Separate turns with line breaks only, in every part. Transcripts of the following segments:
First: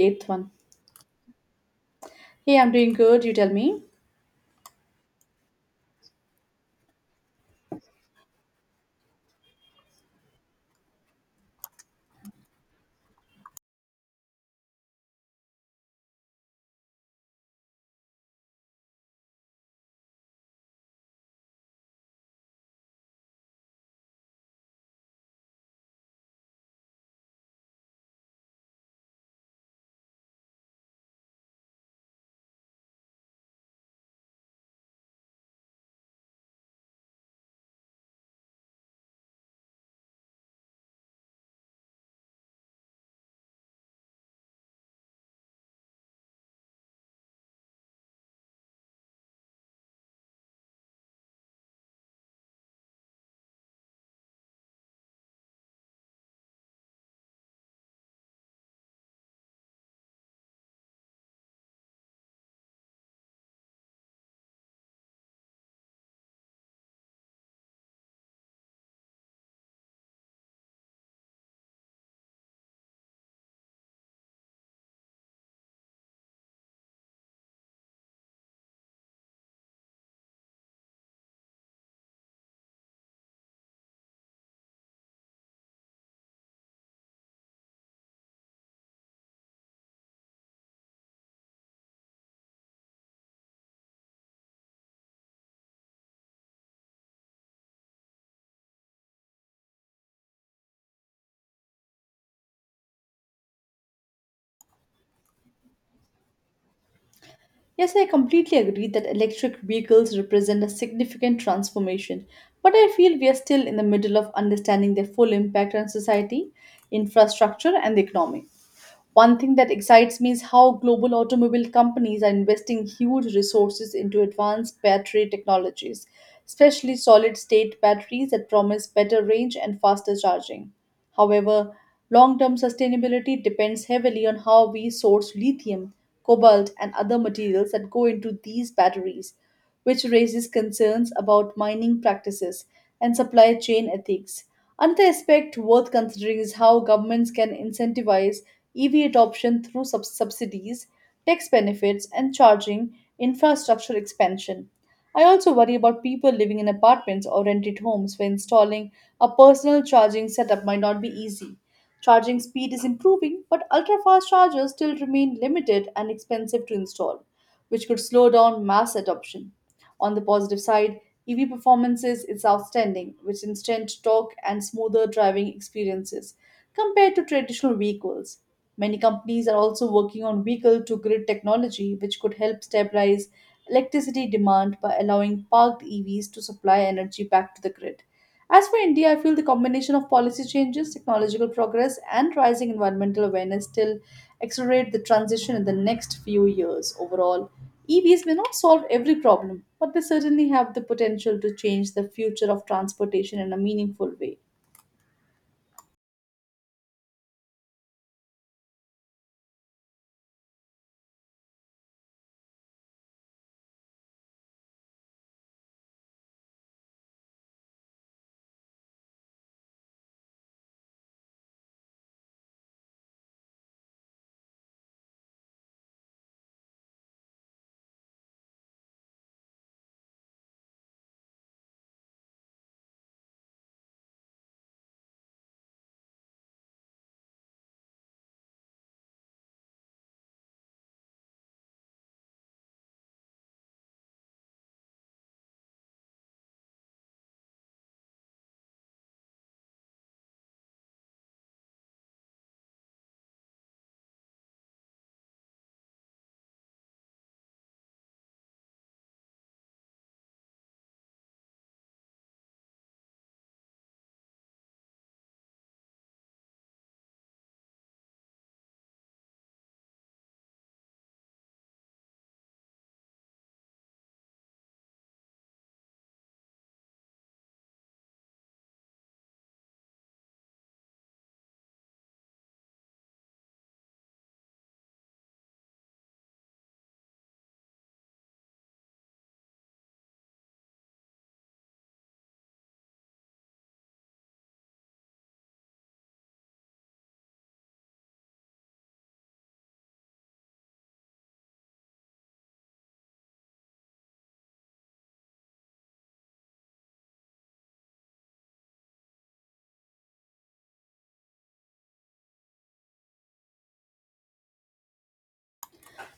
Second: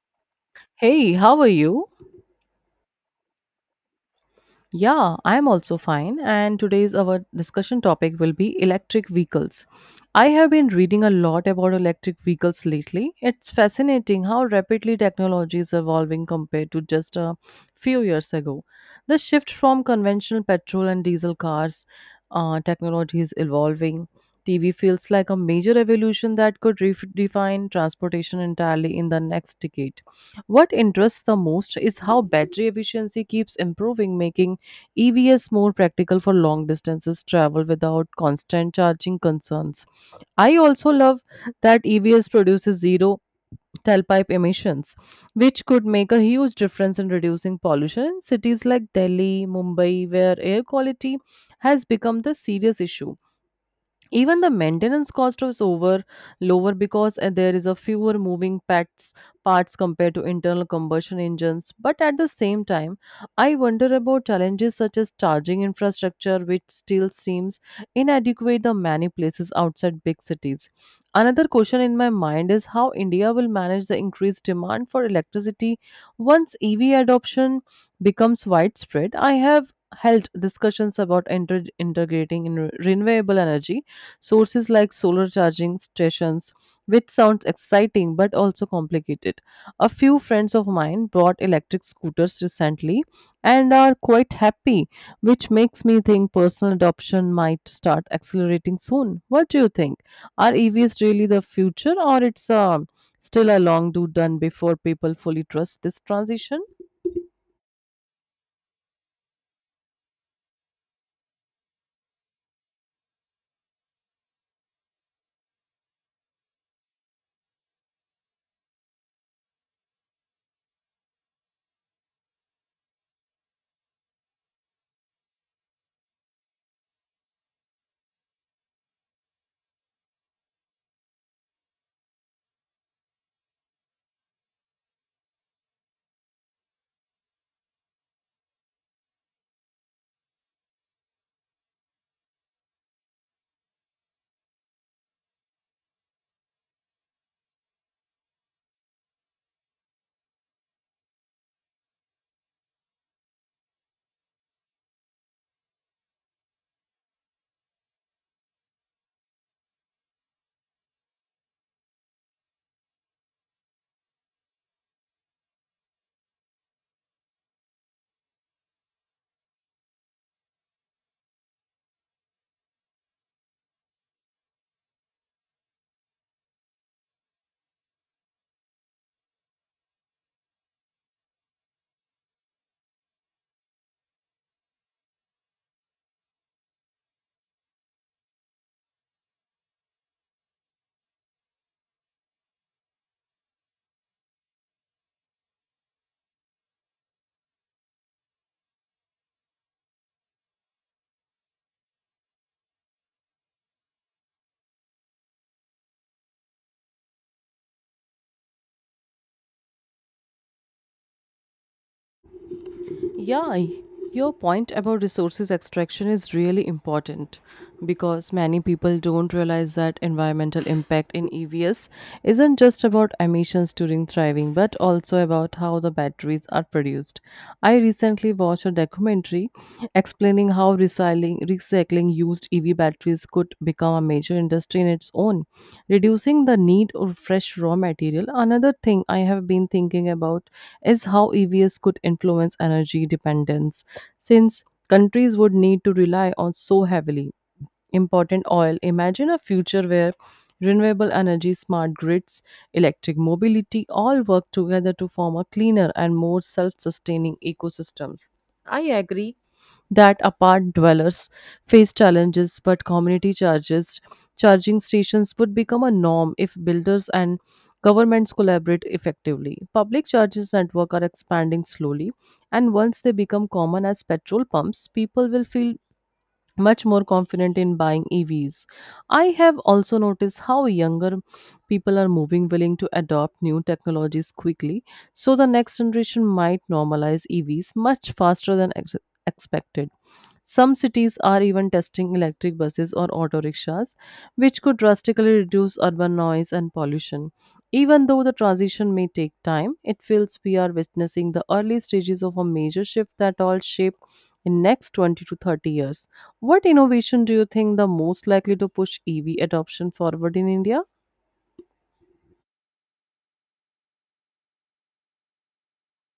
Eighth one.
Hey, how are you?
Hey, I'm doing good. You tell me.
Yeah, I'm also fine. And today's our discussion topic will be electric vehicles. I have been reading a lot about electric vehicles lately. It's fascinating how rapidly technology is evolving compared to just a few years ago. The shift from conventional petrol and diesel cars technology is evolving. TV feels like a major evolution that could redefine transportation entirely in the next decade. What interests the most is how battery efficiency keeps improving, making EVs more practical for long distances travel without constant charging concerns. I also love that EVs produces zero tailpipe emissions, which could make a huge difference in reducing pollution in cities like Delhi, Mumbai, where air quality has become the serious issue. Even the maintenance cost is over lower because there is a fewer moving parts compared to internal combustion engines. But at the same time, I wonder about challenges such as charging infrastructure, which still seems inadequate in many places outside big cities. Another question in my mind is how india will manage the increased demand for electricity once ev adoption becomes widespread. I have held discussions about integrating in renewable energy sources like solar charging stations, which sounds exciting but also complicated. A few friends of mine bought electric scooters recently and are quite happy, which makes me think personal adoption might start accelerating soon. What do you think? Are EVs really the future, or it's still a long do done before people fully trust this transition?
Yes, I completely agree that electric vehicles represent a significant transformation, but I feel we are still in the middle of understanding their full impact on society, infrastructure, and the economy. One thing that excites me is how global automobile companies are investing huge resources into advanced battery technologies, especially solid state batteries that promise better range and faster charging. However, long term sustainability depends heavily on how we source lithium, cobalt, and other materials that go into these batteries, which raises concerns about mining practices and supply chain ethics. Another aspect worth considering is how governments can incentivize EV adoption through subsidies, tax benefits, and charging infrastructure expansion. I also worry about people living in apartments or rented homes where installing a personal charging setup might not be easy. Charging speed is improving, but ultra fast chargers still remain limited and expensive to install, which could slow down mass adoption. On the positive side, EV performances is outstanding, with instant torque and smoother driving experiences compared to traditional vehicles. Many companies are also working on vehicle to grid technology, which could help stabilize electricity demand by allowing parked EVs to supply energy back to the grid. As for India, I feel the combination of policy changes, technological progress, and rising environmental awareness still accelerate the transition in the next few years. Overall, EVs may not solve every problem, but they certainly have the potential to change the future of transportation in a meaningful way.
Yeah, your point about resources extraction is really important, because many people don't realize that environmental impact in EVs isn't just about emissions during thriving, but also about how the batteries are produced. I recently watched a documentary explaining how recycling used EV batteries could become a major industry in its own, reducing the need of fresh raw material. Another thing I have been thinking about is how EVs could influence energy dependence, since countries would need to rely on so heavily important oil. Imagine a future where renewable energy, smart grids, electric mobility all work together to form a cleaner and more self sustaining ecosystems. I agree that apart dwellers face challenges, but community charges charging stations would become a norm if builders and governments collaborate effectively. Public charges network are expanding slowly, and once they become common as petrol pumps, people will feel much more confident in buying EVs. I have also noticed how younger people are moving willing to adopt new technologies quickly, so the next generation might normalize EVs much faster than expected. Some cities are even testing electric buses or auto rickshaws, which could drastically reduce urban noise and pollution. Even though the transition may take time, it feels we are witnessing the early stages of a major shift that all shape in next 20 to 30 years. What innovation do you think the most likely to push EV adoption forward in India?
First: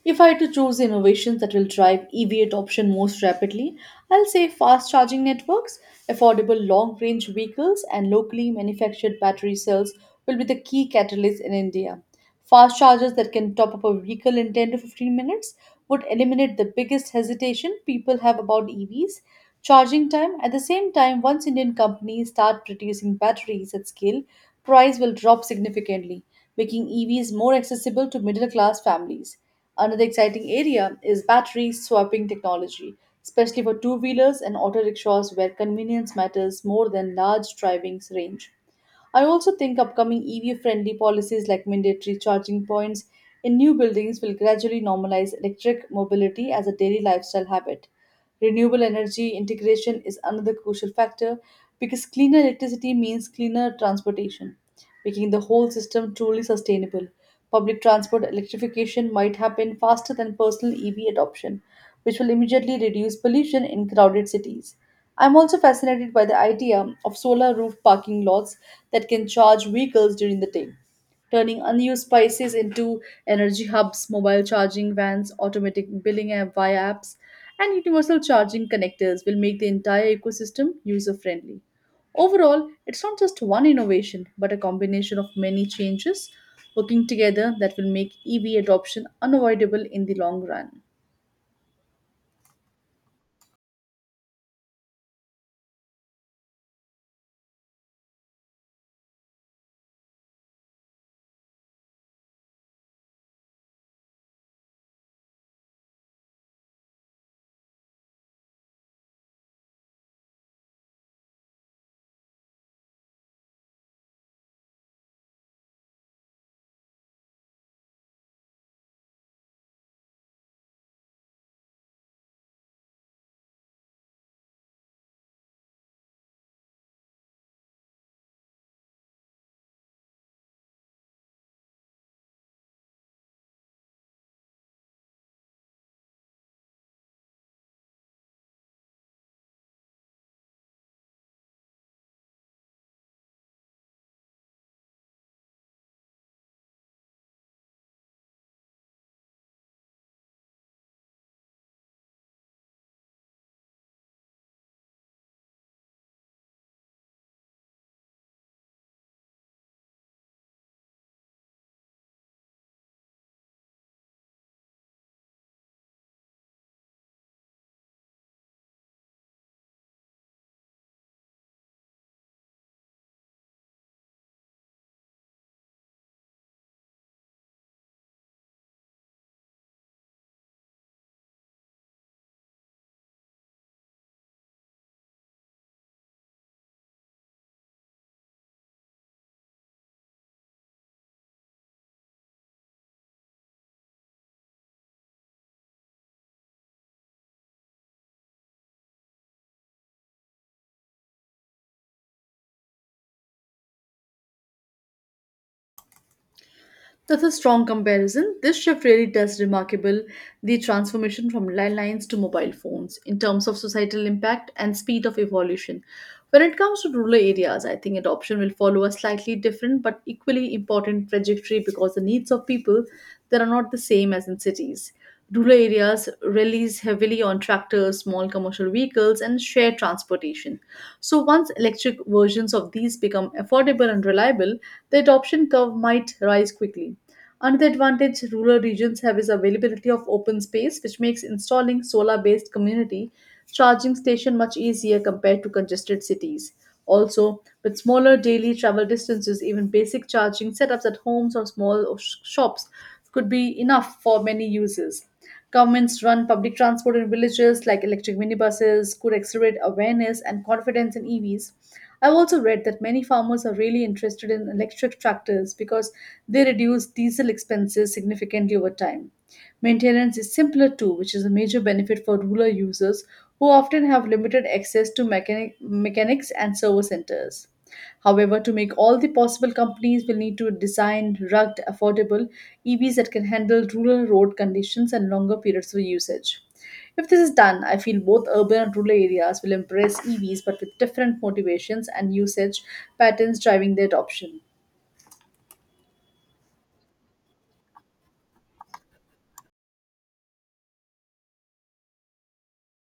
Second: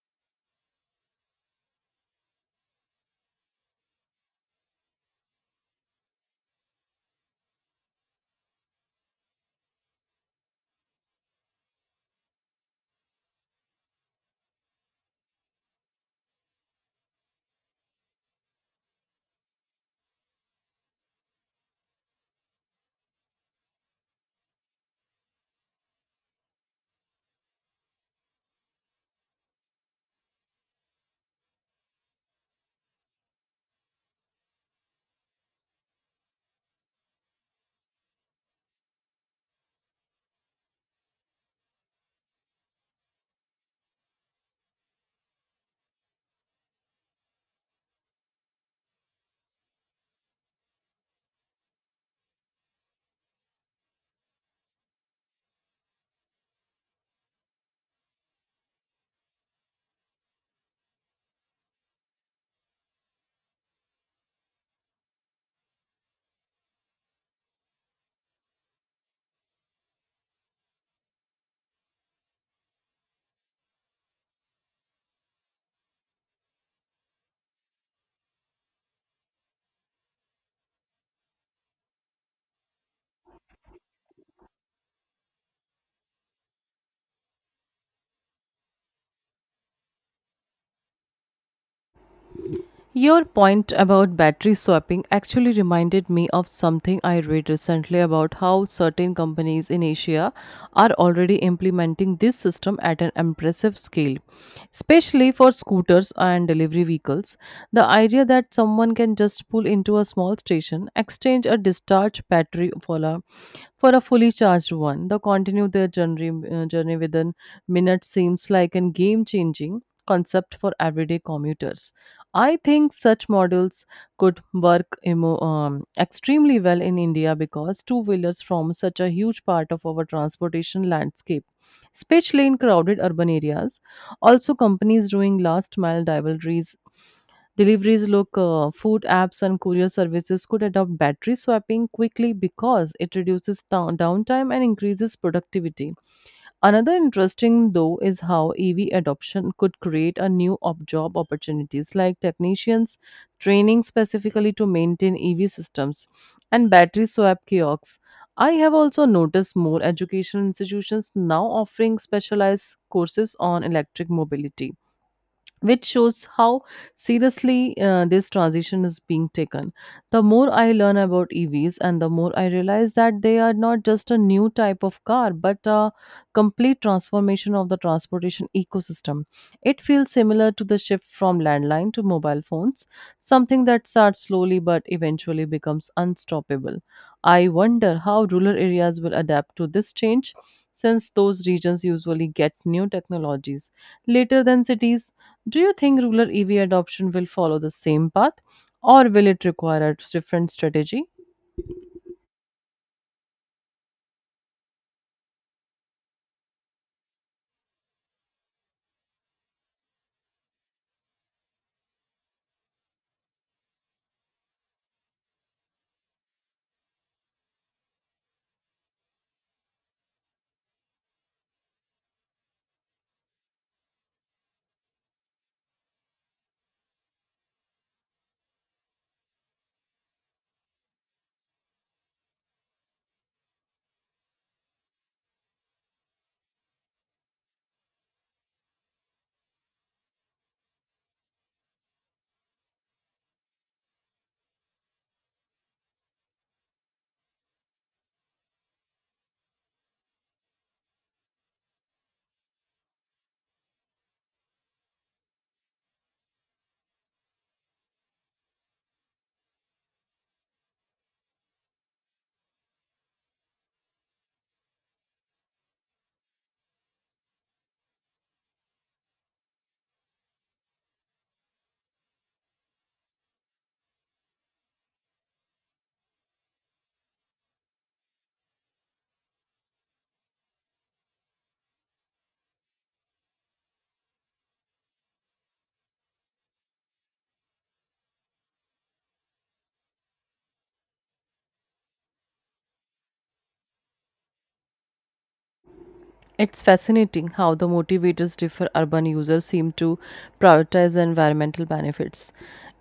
If I had to choose the innovations that will drive EV adoption most rapidly, I'll say fast charging networks, affordable long range vehicles, and locally manufactured battery cells will be the key catalysts in India. Fast chargers that can top up a vehicle in 10 to 15 minutes would eliminate the biggest hesitation people have about EVs charging time. At the same time, once Indian companies start producing batteries at scale, price will drop significantly, making EVs more accessible to middle class families. Another exciting area is battery swapping technology, especially for two wheelers and auto rickshaws where convenience matters more than large driving range. I also think upcoming EV friendly policies like mandatory charging points in new buildings will gradually normalize electric mobility as a daily lifestyle habit. Renewable energy integration is another crucial factor because cleaner electricity means cleaner transportation, making the whole system truly sustainable. Public transport electrification might happen faster than personal EV adoption, which will immediately reduce pollution in crowded cities. I'm also fascinated by the idea of solar roof parking lots that can charge vehicles during the day, turning unused spaces into energy hubs, mobile charging vans, automatic billing app via apps, and universal charging connectors will make the entire ecosystem user friendly. Overall, it's not just one innovation, but a combination of many changes working together that will make EV adoption unavoidable in the long run.
Your point about battery swapping actually reminded me of something I read recently about how certain companies in Asia are already implementing this system at an impressive scale, especially for scooters and delivery vehicles. The idea that someone can just pull into a small station, exchange a discharged battery for a fully charged one. They continue their journey within minutes seems like a game changing concept for everyday commuters. I think such models could work extremely well in India, because two wheelers form such a huge part of our transportation landscape, especially in crowded urban areas. Also, companies doing last mile deliveries look food apps and courier services could adopt battery swapping quickly, because it reduces downtime and increases productivity. Another interesting though is how EV adoption could create a new job opportunities like technicians training specifically to maintain EV systems and battery swap kiosks. I have also noticed more educational institutions now offering specialized courses on electric mobility, which shows how seriously this transition is being taken. The more I learn about EVs, and the more I realize that they are not just a new type of car, but a complete transformation of the transportation ecosystem. It feels similar to the shift from landline to mobile phones, something that starts slowly but eventually becomes unstoppable. I wonder how rural areas will adapt to this change, since those regions usually get new technologies later than cities. Do you think rural EV adoption will follow the same path, or will it require a different strategy?
That's a strong comparison. This shift really does remarkable the transformation from landlines to mobile phones in terms of societal impact and speed of evolution. When it comes to rural areas, I think adoption will follow a slightly different but equally important trajectory because the needs of people that are not the same as in cities. Rural areas relies heavily on tractors, small commercial vehicles, and shared transportation. So, once electric versions of these become affordable and reliable, the adoption curve might rise quickly. Another advantage rural regions have is availability of open space, which makes installing solar-based community charging station much easier compared to congested cities. Also, with smaller daily travel distances, even basic charging setups at homes or small shops could be enough for many users. Governments run public transport in villages like electric minibuses could accelerate awareness and confidence in EVs. I've also read that many farmers are really interested in electric tractors because they reduce diesel expenses significantly over time. Maintenance is simpler too, which is a major benefit for rural users who often have limited access to mechanics and service centers. However, to make all the possible, companies will need to design rugged, affordable EVs that can handle rural road conditions and longer periods of usage. If this is done, I feel both urban and rural areas will embrace EVs but with different motivations and usage patterns driving their adoption.
It's fascinating how the motivators differ. Urban users seem to prioritize the environmental benefits,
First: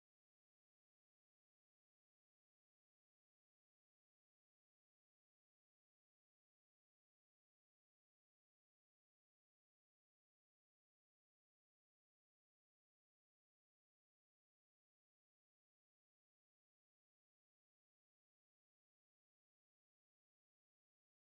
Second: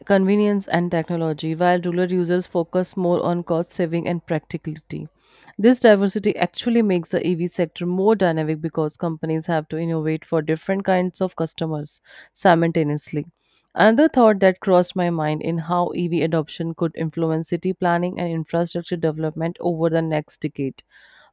convenience, and technology, while rural users focus more on cost saving and practicality. This diversity actually makes the EV sector more dynamic, because companies have to innovate for different kinds of customers simultaneously. Another thought that crossed my mind in how EV adoption could influence city planning and infrastructure development over the next decade.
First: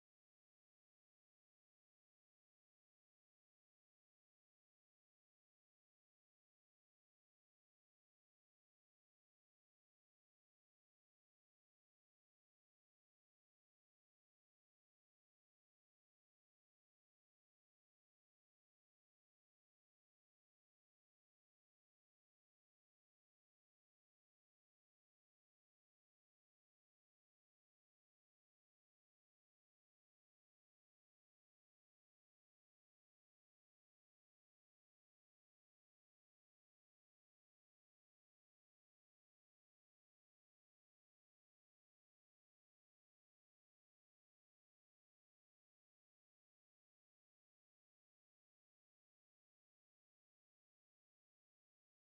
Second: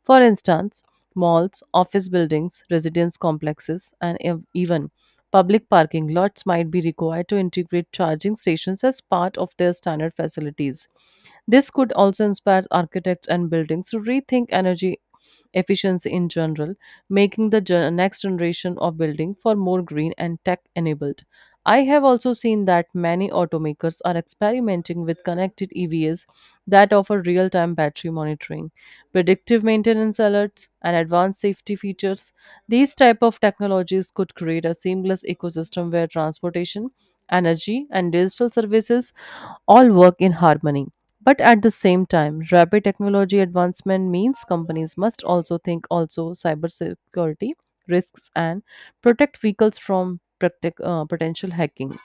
For instance, malls, office buildings, residence complexes, and even public parking lots might be required to integrate charging stations as part of their standard facilities. This could also inspire architects and buildings to rethink energy efficiency in general, making the next generation of building for more green and tech enabled. I have also seen that many automakers are experimenting with connected EVs that offer real time battery monitoring, predictive maintenance alerts, and advanced safety features. These type of technologies could create a seamless ecosystem where transportation, energy, and digital services all work in harmony. But at the same time, rapid technology advancement means companies must also think also cybersecurity risks and protect vehicles from potential hacking.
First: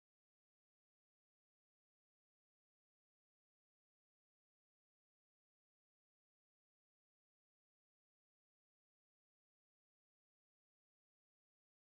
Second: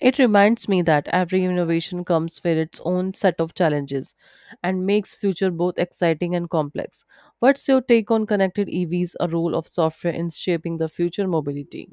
It reminds me that every innovation comes with its own set of challenges and makes future both exciting and complex. What's your take on connected EVs, a role of software in shaping the future mobility?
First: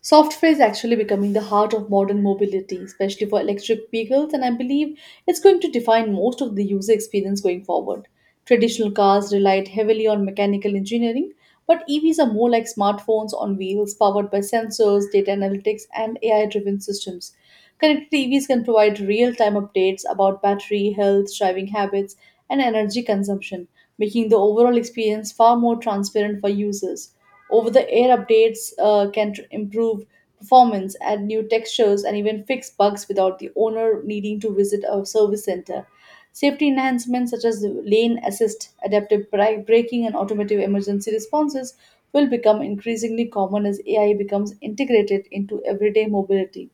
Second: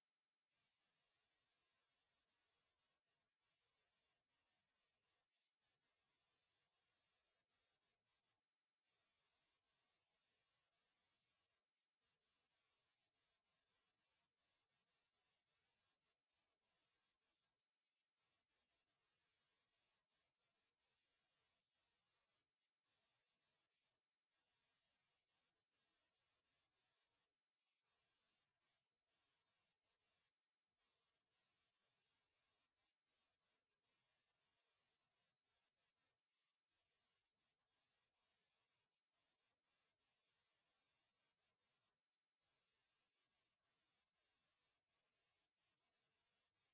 Software is actually becoming the heart of modern mobility, especially for electric vehicles, and I believe it's going to define most of the user experience going forward. Traditional cars relied heavily on mechanical engineering, but EVs are more like smartphones on wheels powered by sensors, data analytics, and AI driven systems. Connected TVs can provide real time updates about battery, health, driving habits, and energy consumption, making the overall experience far more transparent for users. Over the air updates can improve performance, add new textures, and even fix bugs without the owner needing to visit a service center. Safety enhancements such as lane assist, adaptive braking, and automotive emergency responses will become increasingly common as AI becomes integrated into everyday mobility.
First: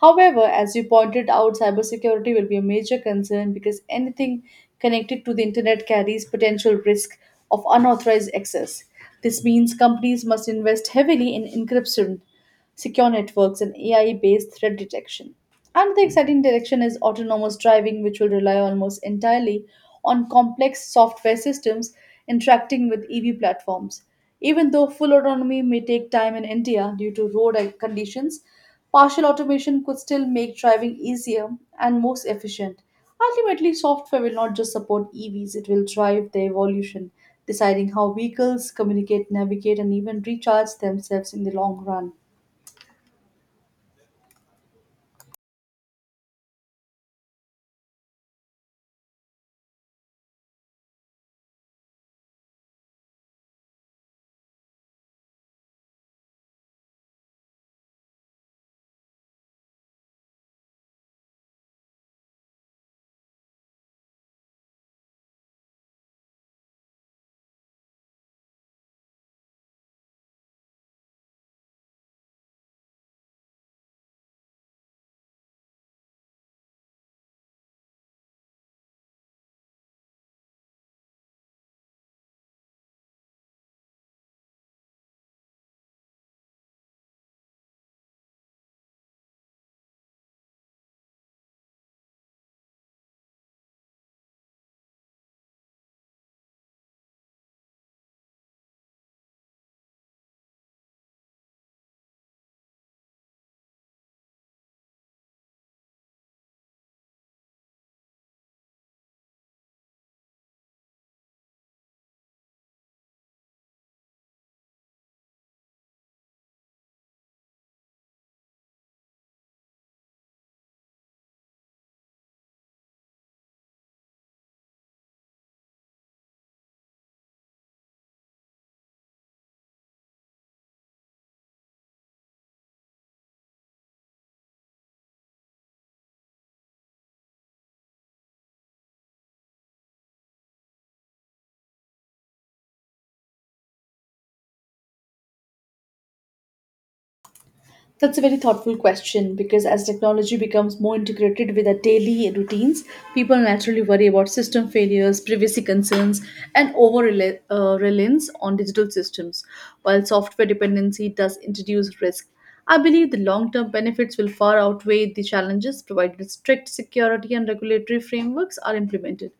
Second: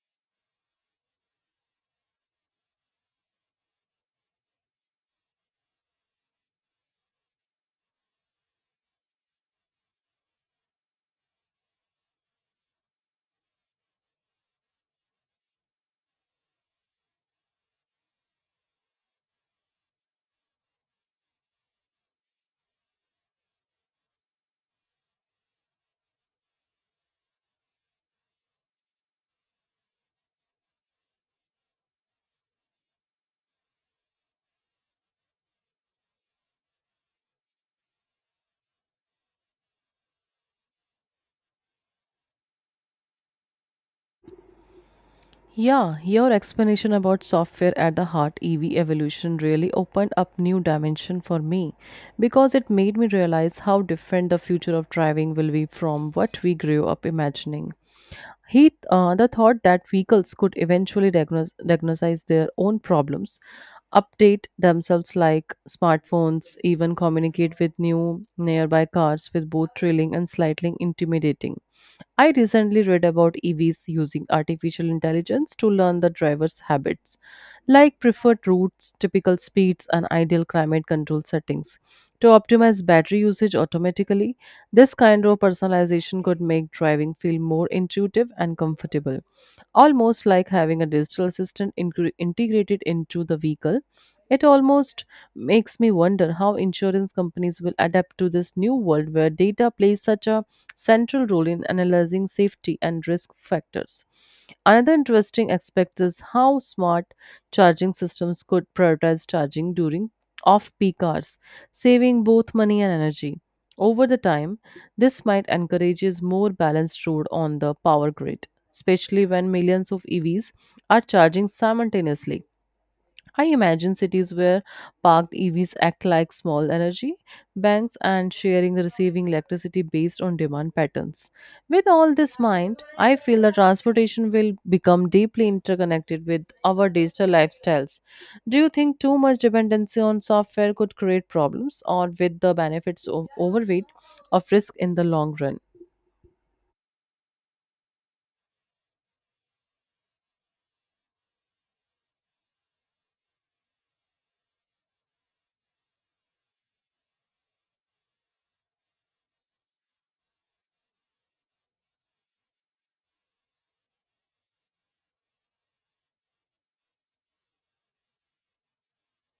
However, as you pointed out, cybersecurity will be a major concern because anything connected to the internet carries potential risk of unauthorized access. This means companies must invest heavily in encryption, secure networks, and AI based threat detection. Another exciting direction is autonomous driving, which will rely almost entirely on complex software systems interacting with EV platforms. Even though full autonomy may take time in India due to road conditions, partial automation could still make driving easier and most efficient. Ultimately, software will not just support EVs, it will drive their evolution, deciding how vehicles communicate, navigate, and even recharge themselves in the long run.
Yeah, your explanation about software at the heart EV evolution really opened up new dimension for me, because it made me realize how different the future of driving will be from what we grew up imagining. The thought that vehicles could eventually diagnose their own problems, update themselves like smartphones, even communicate with new nearby cars with both thrilling and slightly intimidating. I recently read about EVs using artificial intelligence to learn the driver's habits, like preferred routes, typical speeds, and ideal climate control settings. To optimize battery usage automatically, this kind of personalization could make driving feel more intuitive and comfortable, almost like having a digital assistant integrated into the vehicle. It almost makes me wonder how insurance companies will adapt to this new world, where data plays such a central role in analyzing safety and risk factors. Another interesting aspect is how smart charging systems could prioritize charging during off peak hours, saving both money and energy. Over the time, this might encourages more balanced road on the power grid, especially when millions of EVs are charging simultaneously. I imagine cities where parked EVs act like small energy banks and sharing the receiving electricity based on demand patterns. With all this mind, I feel that transportation will become deeply interconnected with our digital lifestyles. Do you think too much dependency on software could create problems, or with the benefits of overweight of risk in the long run?
That's a very thoughtful question because as technology becomes more integrated with our daily routines, people naturally worry about system failures, privacy concerns, and reliance on digital systems. While software dependency does introduce risk, I believe the long term benefits will far outweigh the challenges provided strict security and regulatory frameworks are implemented.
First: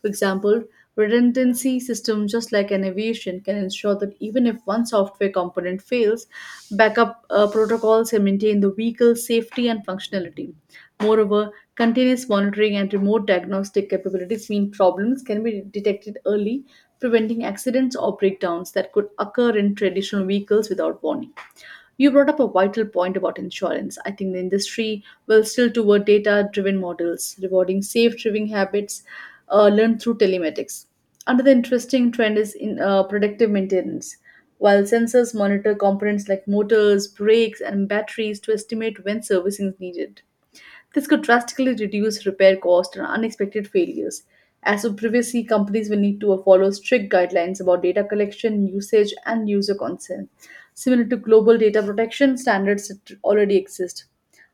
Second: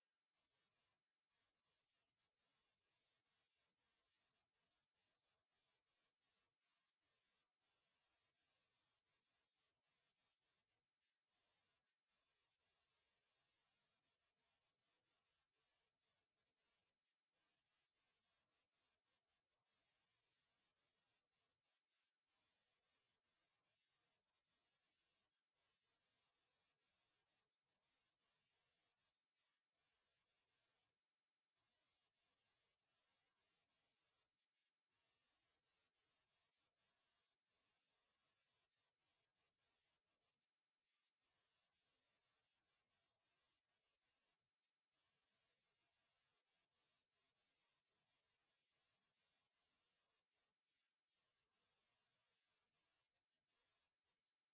For example, redundancy system just like an aviation can ensure that even if one software component fails, backup protocols can maintain the vehicle's safety and functionality. Moreover, continuous monitoring and remote diagnostic capabilities mean problems can be detected early, preventing accidents or breakdowns that could occur in traditional vehicles without warning. You brought up a vital point about insurance. I think the industry will still toward data driven models, rewarding safe driving habits learned through telematics. Another interesting trend is in predictive maintenance. While sensors monitor components like motors, brakes, and batteries to estimate when servicing is needed, this could drastically reduce repair costs and unexpected failures. As for privacy, companies will need to follow strict guidelines about data collection, usage, and user consent, similar to global data protection standards that already exist.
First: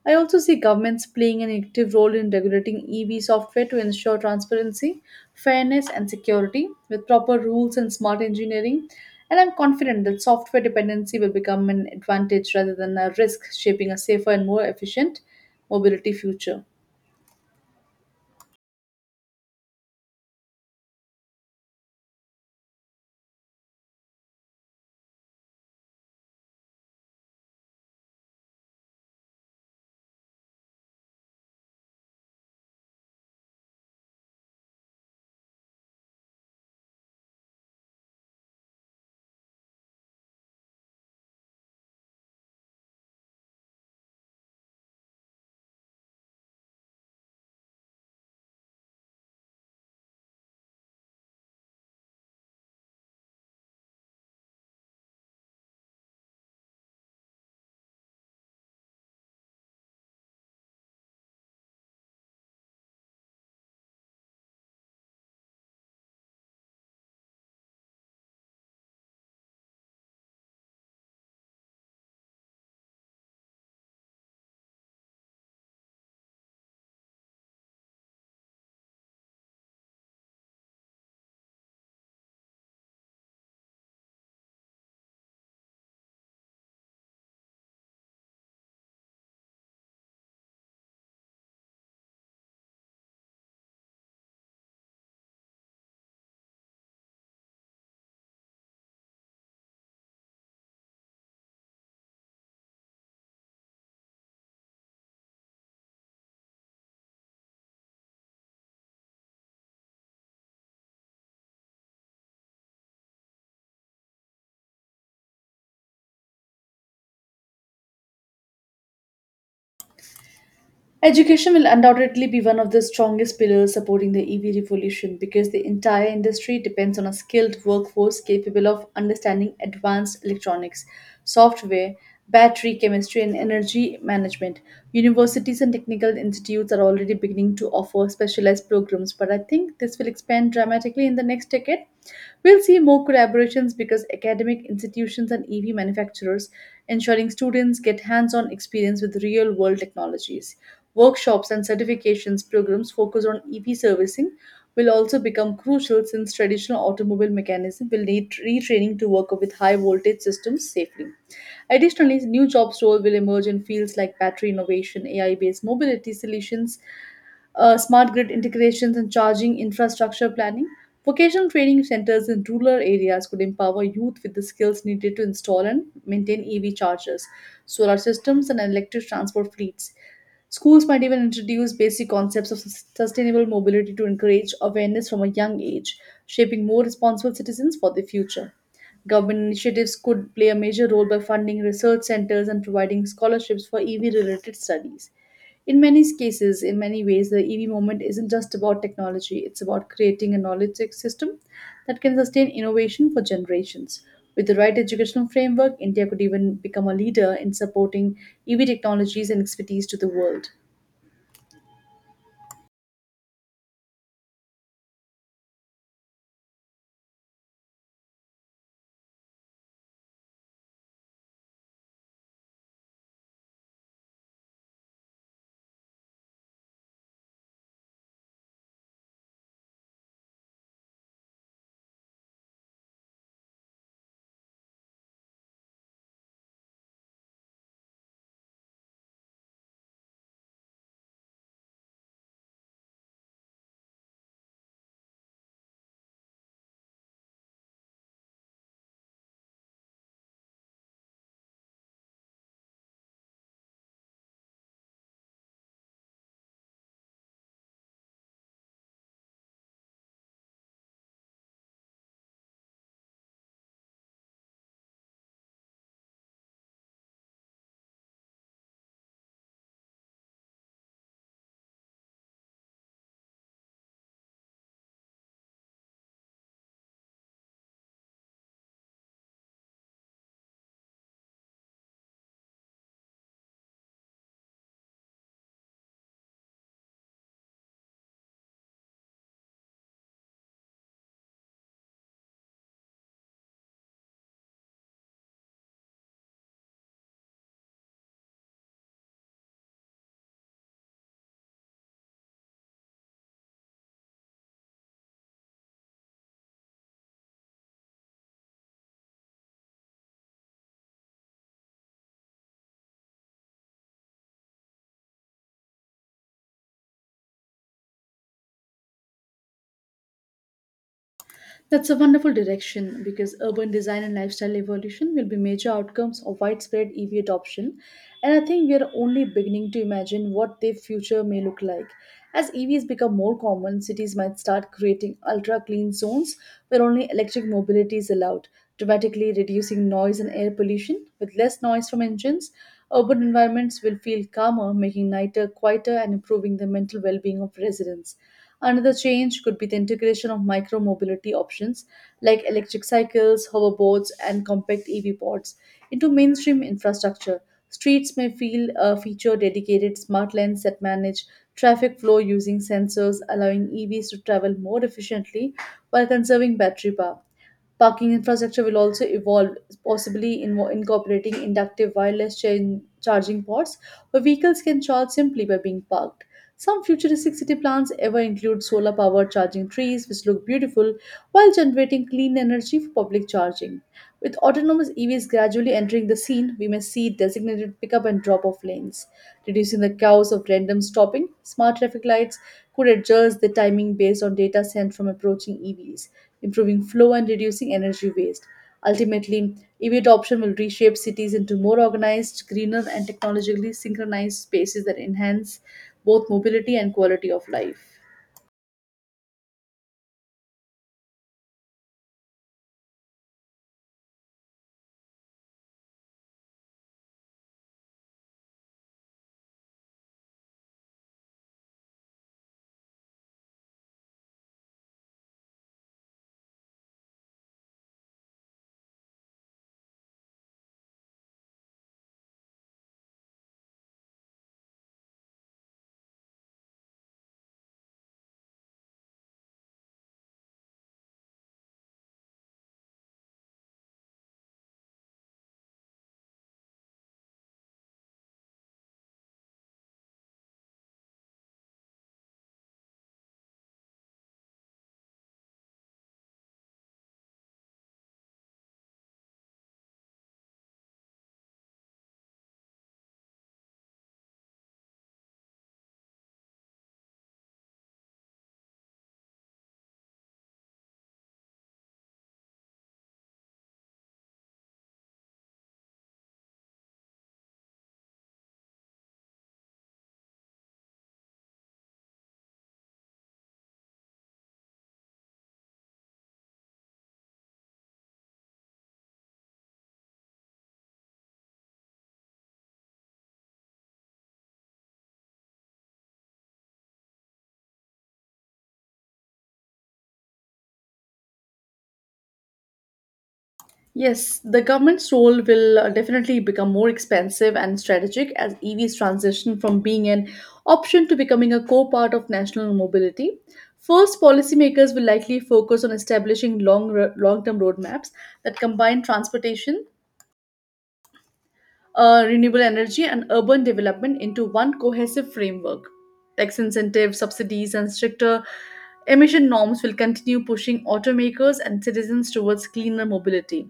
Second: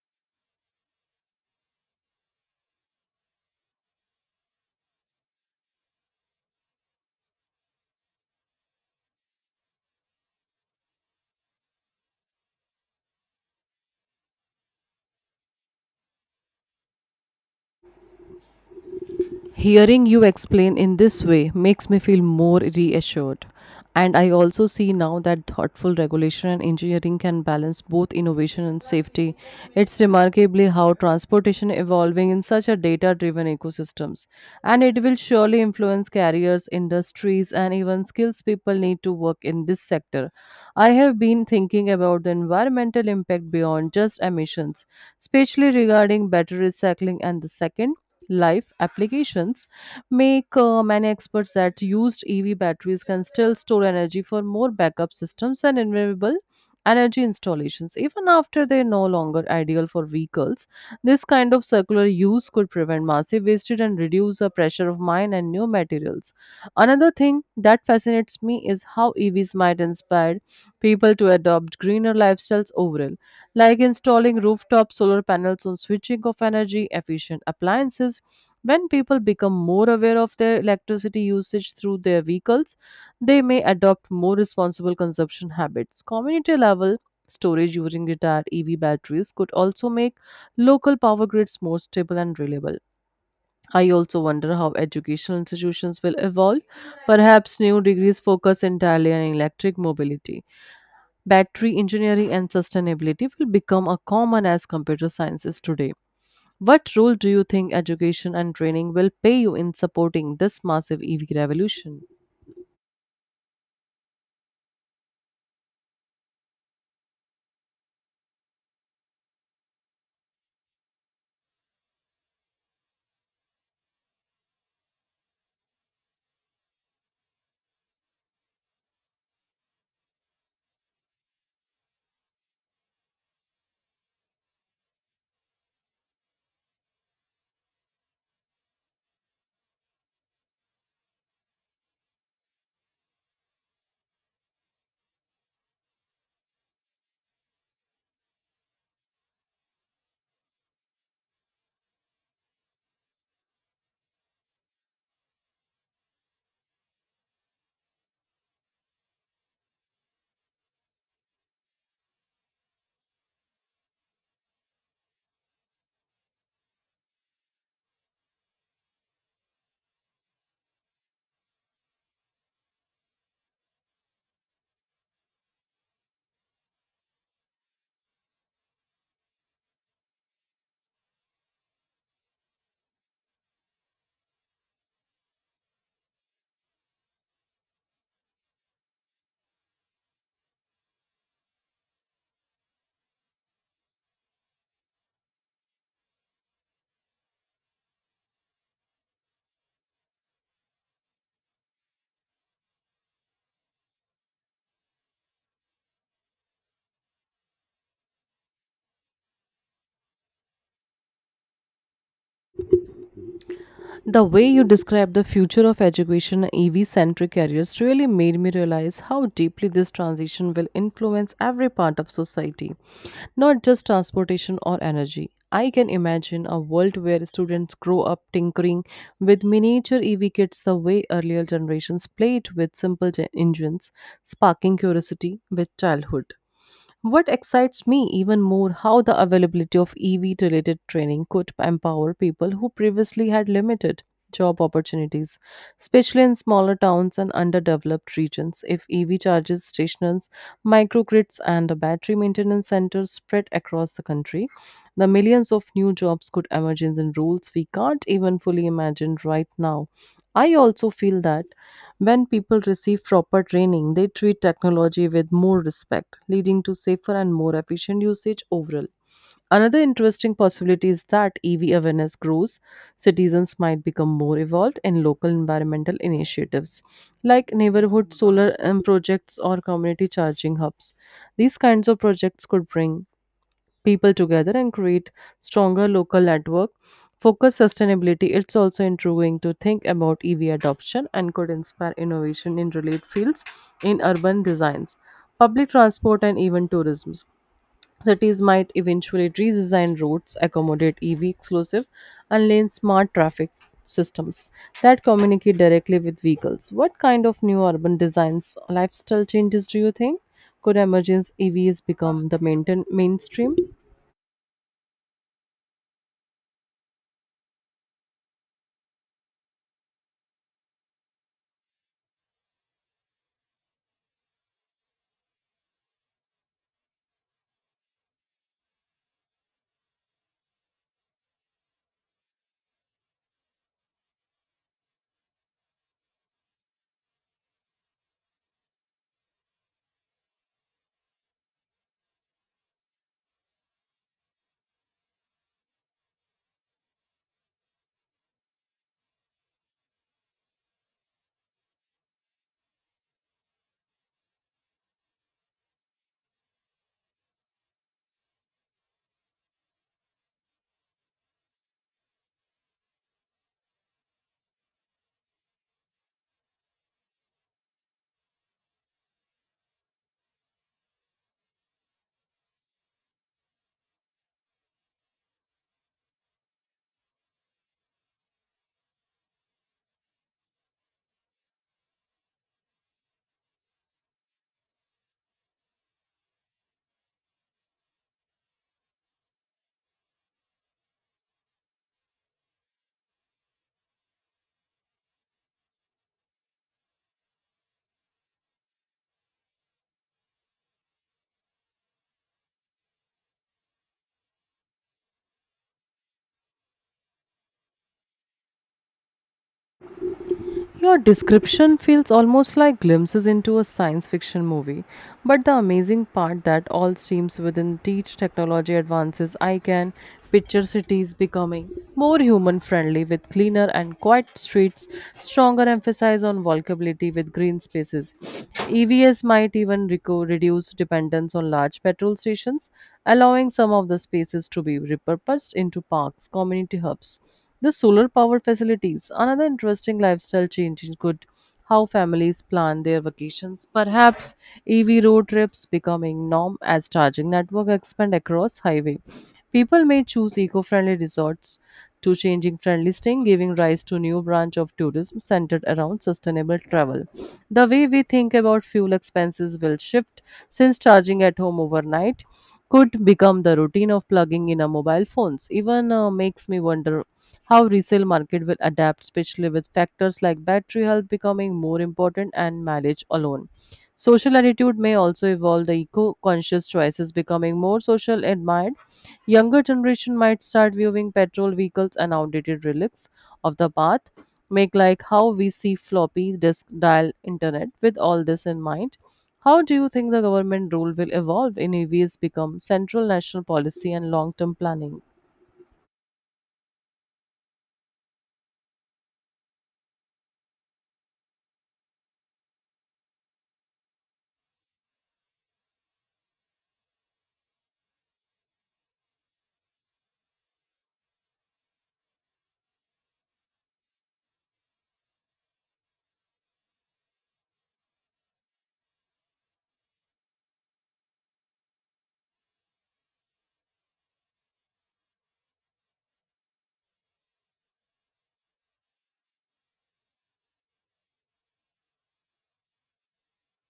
I also see governments playing an active role in regulating EV software to ensure transparency, fairness, and security with proper rules and smart engineering. And I'm confident that software dependency will become an advantage rather than a risk, shaping a safer and more efficient mobility future.
Hearing you explain in this way makes me feel more reassured. And I also see now that thoughtful regulation and engineering can balance both innovation and safety. It's remarkably how transportation evolving in such a data-driven ecosystems. And it will surely influence carriers, industries, and even skills people need to work in this sector. I have been thinking about the environmental impact beyond just emissions, especially regarding battery recycling and the second life applications make many experts that used EV batteries can still store energy for more backup systems and renewable energy installations, even after they're no longer ideal for vehicles. This kind of circular use could prevent massive wastage and reduce the pressure of mine and new materials. Another thing that fascinates me is how evs might inspire people to adopt greener lifestyles overall, like installing rooftop solar panels on switching off energy efficient appliances. When people become more aware of their electricity usage through their vehicles, they may adopt more responsible consumption habits. Community level storage using retired EV batteries could also make local power grids more stable and reliable. I also wonder how educational institutions will evolve. Perhaps new degrees focus entirely on electric mobility. Battery engineering and sustainability will become a common as computer sciences today. What role do you think education and training will play you in supporting this massive EV revolution?
Education will undoubtedly be one of the strongest pillars supporting the EV revolution because the entire industry depends on a skilled workforce capable of understanding advanced electronics, software, battery chemistry, and energy management. Universities and technical institutes are already beginning to offer specialized programs, but I think this will expand dramatically in the next decade. We'll see more collaborations because academic institutions and EV manufacturers ensuring students get hands on experience with real world technologies. Workshops and certifications programs focused on EV servicing will also become crucial since traditional automobile mechanism will need retraining to work with high voltage systems safely. Additionally, new jobs role will emerge in fields like battery innovation, AI-based mobility solutions, smart grid integrations, and charging infrastructure planning. Vocational training centers in rural areas could empower youth with the skills needed to install and maintain EV chargers, solar systems, and electric transport fleets. Schools might even introduce basic concepts of sustainable mobility to encourage awareness from a young age, shaping more responsible citizens for the future. Government initiatives could play a major role by funding research centers and providing scholarships for EV related studies. In many cases, in many ways, the EV movement isn't just about technology, it's about creating a knowledge system that can sustain innovation for generations. With the right educational framework, India could even become a leader in supporting EV technologies and expertise to the world.
The way you described the future of education and EV centric careers really made me realize how deeply this transition will influence every part of society, not just transportation or energy. I can imagine a world where students grow up tinkering with miniature EV kits the way earlier generations played with simple engines, sparking curiosity with childhood. What excites me even more how the availability of EV related training could empower people who previously had limited job opportunities, especially in smaller towns and underdeveloped regions. If EV charges stations, microgrids, and the battery maintenance centers spread across the country, the millions of new jobs could emerge in roles we can't even fully imagine right now. I also feel that when people receive proper training, they treat technology with more respect, leading to safer and more efficient usage overall. Another interesting possibility is that EV awareness grows, citizens might become more involved in local environmental initiatives like neighborhood solar projects or community charging hubs. These kinds of projects could bring people together and create stronger local network focus sustainability. It's also intriguing to think about EV adoption and could inspire innovation in related fields in urban designs, public transport, and even tourism. Cities might eventually redesign routes accommodate EV exclusive and lane smart traffic systems that communicate directly with vehicles. What kind of new urban designs, lifestyle changes do you think could emergence EVs become the mainstream?
That's a wonderful direction because urban design and lifestyle evolution will be major outcomes of widespread EV adoption. And I think we are only beginning to imagine what their future may look like. As EVs become more common, cities might start creating ultra clean zones where only electric mobility is allowed, dramatically reducing noise and air pollution. With less noise from engines, urban environments will feel calmer, making nighter quieter and improving the mental well being of residents. Another change could be the integration of micro mobility options like electric cycles, hoverboards, and compact EV pods into mainstream infrastructure. Streets may feel feature dedicated smart lanes that manage traffic flow using sensors, allowing EVs to travel more efficiently while conserving battery power. Parking infrastructure will also evolve, possibly incorporating inductive wireless chain charging ports where vehicles can charge simply by being parked. Some futuristic city plans ever include solar powered charging trees, which look beautiful while generating clean energy for public charging. With autonomous EVs gradually entering the scene, we may see designated pickup and drop off lanes, reducing the chaos of random stopping. Smart traffic lights could adjust the timing based on data sent from approaching EVs, improving flow and reducing energy waste. Ultimately, EV adoption will reshape cities into more organized, greener, and technologically synchronized spaces that enhance both mobility and quality of life.
Your description feels almost like glimpses into a science fiction movie. But the amazing part that all streams within teach technology advances, I can picture cities becoming more human friendly with cleaner and quiet streets, stronger emphasis on walkability with green spaces. EVs might even reduce dependence on large petrol stations, allowing some of the spaces to be repurposed into parks, community hubs, the solar power facilities. Another interesting lifestyle change, could how families plan their vacations. Perhaps EV road trips becoming norm as charging network expand across highway. People may choose eco-friendly resorts to changing friendly staying, giving rise to new branch of tourism centered around sustainable travel. The way we think about fuel expenses will shift since charging at home overnight could become the routine of plugging in a mobile phones even makes me wonder how resale market will adapt, especially with factors like battery health becoming more important and mileage alone. Social attitude may also evolve, the eco-conscious choices becoming more social admired. Younger generation might start viewing petrol vehicles and outdated relics of the past, make like how we see floppy disk dial internet. With all this in mind, how do you think the government role will evolve in EVs become central national policy and long-term planning?
Yes, the government's role will definitely become more expansive and strategic as EVs transition from being an option to becoming a core part of national mobility. First, policymakers will likely focus on establishing long-term roadmaps that combine transportation, renewable energy and urban development into one cohesive framework. Tax incentives, subsidies, and stricter emission norms will continue pushing automakers and citizens towards cleaner mobility.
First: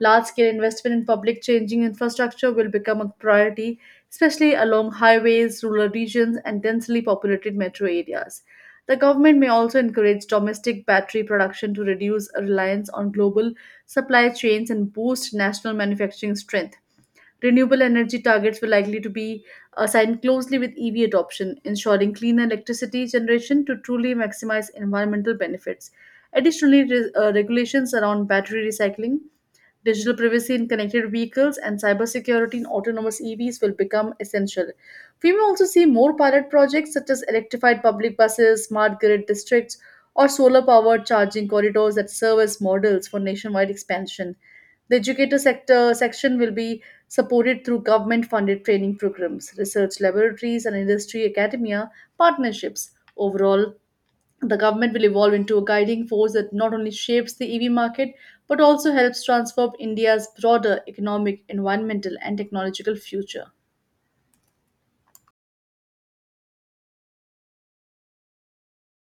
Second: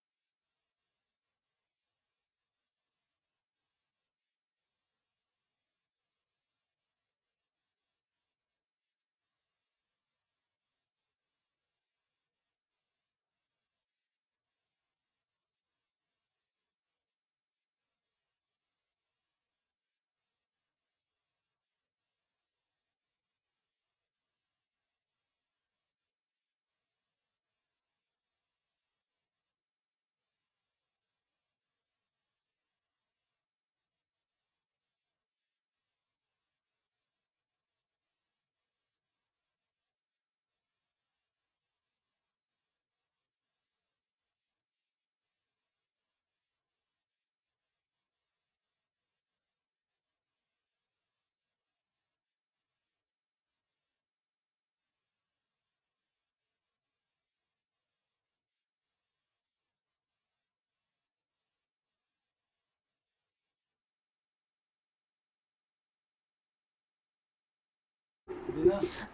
Large scale investment in public changing infrastructure will become a priority, especially along highways, rural regions, and densely populated metro areas. The government may also encourage domestic battery production to reduce reliance on global supply chains and boost national manufacturing strength. Renewable energy targets were likely to be assigned closely with EV adoption, ensuring cleaner electricity generation to truly maximize environmental benefits. Additionally, regulations around battery recycling, digital privacy in connected vehicles and cybersecurity in autonomous EVs will become essential. We may also see more pilot projects such as electrified public buses, smart grid districts, or solar powered charging corridors that serve as models for nationwide expansion. The educator sector section will be supported through government funded training programs, research laboratories, and industry academia partnerships. Overall, the government will evolve into a guiding force that not only shapes the EV market but also helps transform India's broader economic, environmental, and technological future.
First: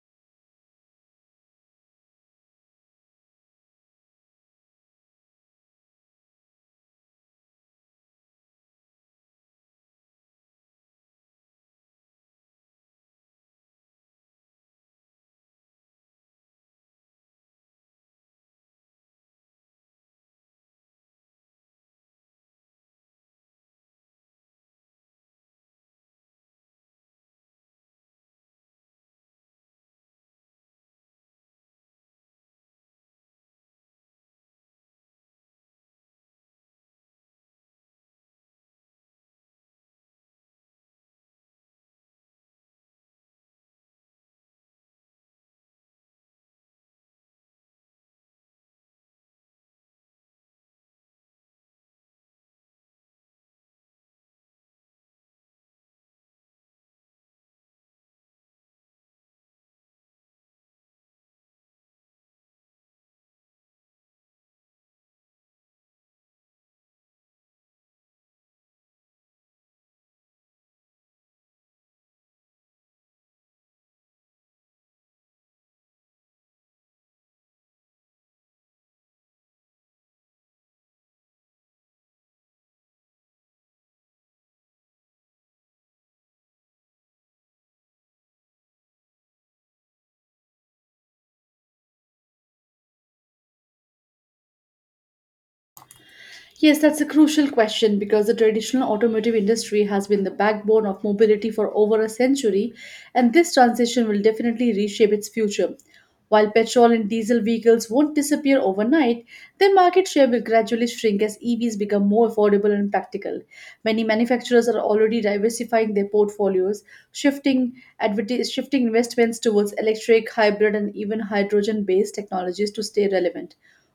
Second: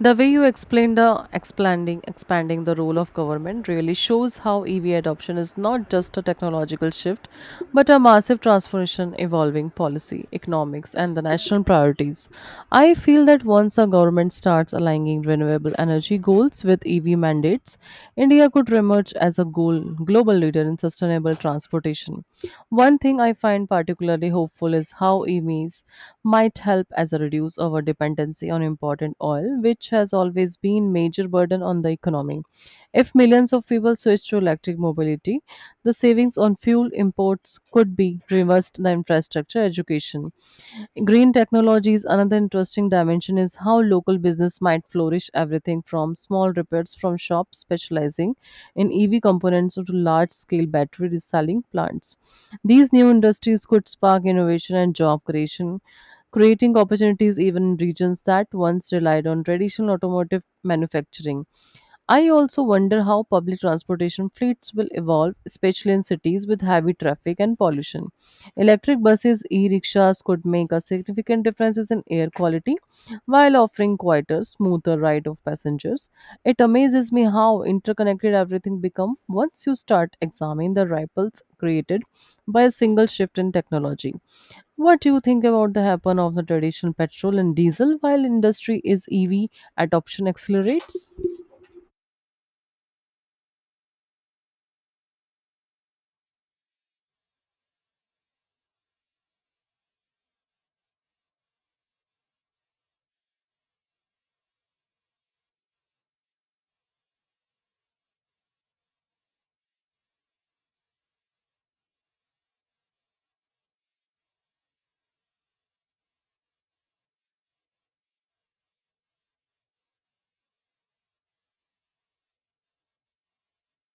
The way you explain the expanding the role of government really shows how EV adoption is not just a technological shift, but a massive transformation evolving policy, economics, and the national priorities. I feel that once a government starts aligning renewable energy goals with EV mandates, India could emerge as a goal global leader in sustainable transportation. One thing I find particularly hopeful is how EVs might help as a reduce our dependency on imported oil, which has always been major burden on the economy. If millions of people switch to electric mobility, the savings on fuel imports could be reversed the infrastructure education. Green technologies, another interesting dimension is how local business might flourish everything from small repairs from shops specializing in EV components to large scale battery reselling plants. These new industries could spark innovation and job creation, creating opportunities even in regions that once relied on traditional automotive manufacturing. I also wonder how public transportation fleets will evolve, especially in cities with heavy traffic and pollution. Electric buses, e rickshaws could make a significant differences in air quality while offering quieter, smoother ride of passengers. It amazes me how interconnected everything becomes once you start examining the ripples created by a single shift in technology. What do you think about the happen of the traditional petrol and diesel while industry is EV adoption accelerates?
Yes, that's a crucial question because the traditional automotive industry has been the backbone of mobility for over a century, and this transition will definitely reshape its future. While petrol and diesel vehicles won't disappear overnight, their market share will gradually shrink as EVs become more affordable and practical. Many manufacturers are already diversifying their portfolios, shifting, shifting investments towards electric, hybrid, and even hydrogen based technologies to stay relevant.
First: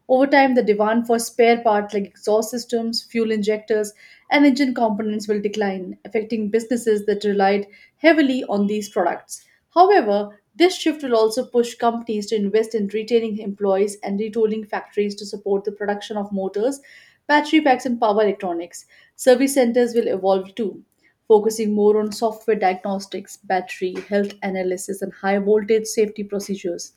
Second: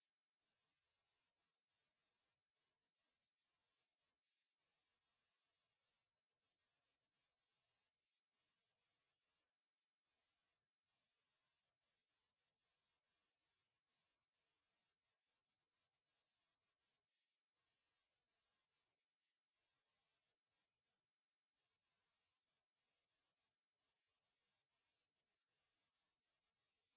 Over time, the demand for spare parts like exhaust systems, fuel injectors, and engine components will decline, affecting businesses that relied heavily on these products. However, this shift will also push companies to invest in retaining employees and retooling factories to support the production of motors, battery packs, and power electronics. Service centers will evolve too, focusing more on software diagnostics, battery, health analysis, and high voltage safety procedures.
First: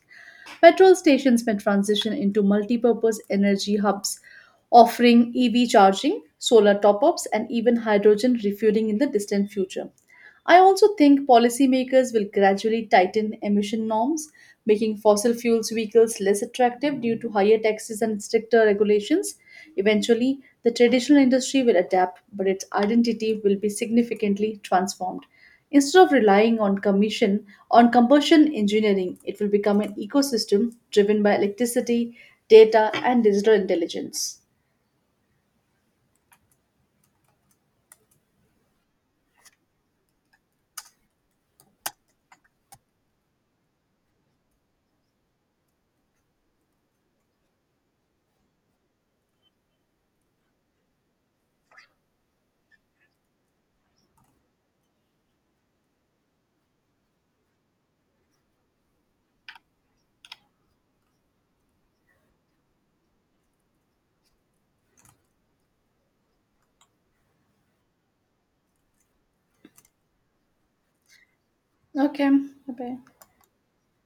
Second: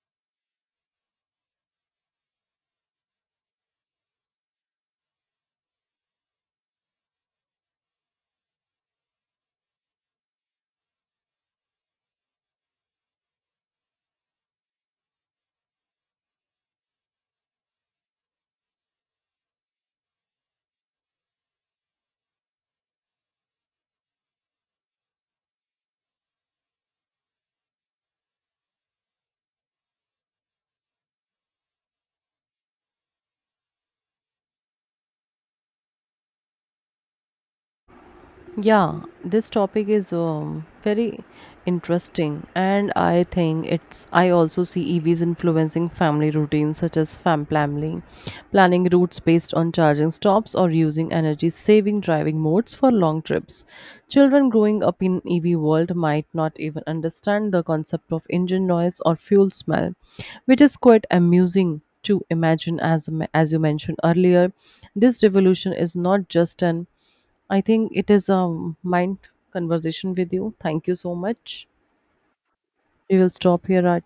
Petrol stations may transition into multi-purpose energy hubs, offering EV charging, solar top-ups, and even hydrogen refueling in the distant future. I also think policymakers will gradually tighten emission norms, making fossil fuels vehicles less attractive due to higher taxes and stricter regulations. Eventually, the traditional industry will adapt, but its identity will be significantly transformed. Instead of relying on combustion engineering, it will become an ecosystem driven by electricity, data, and digital intelligence.
Yeah, this topic is very interesting, and I think it's. I also see EVs influencing family routines such as planning routes based on charging stops, or using energy-saving driving modes for long trips. Children growing up in EV world might not even understand the concept of engine noise or fuel smell, which is quite amusing to imagine. As you mentioned earlier, this revolution is not just an I think it is a mind conversation with you. Thank you so much.
Okay, bye.
We will stop here at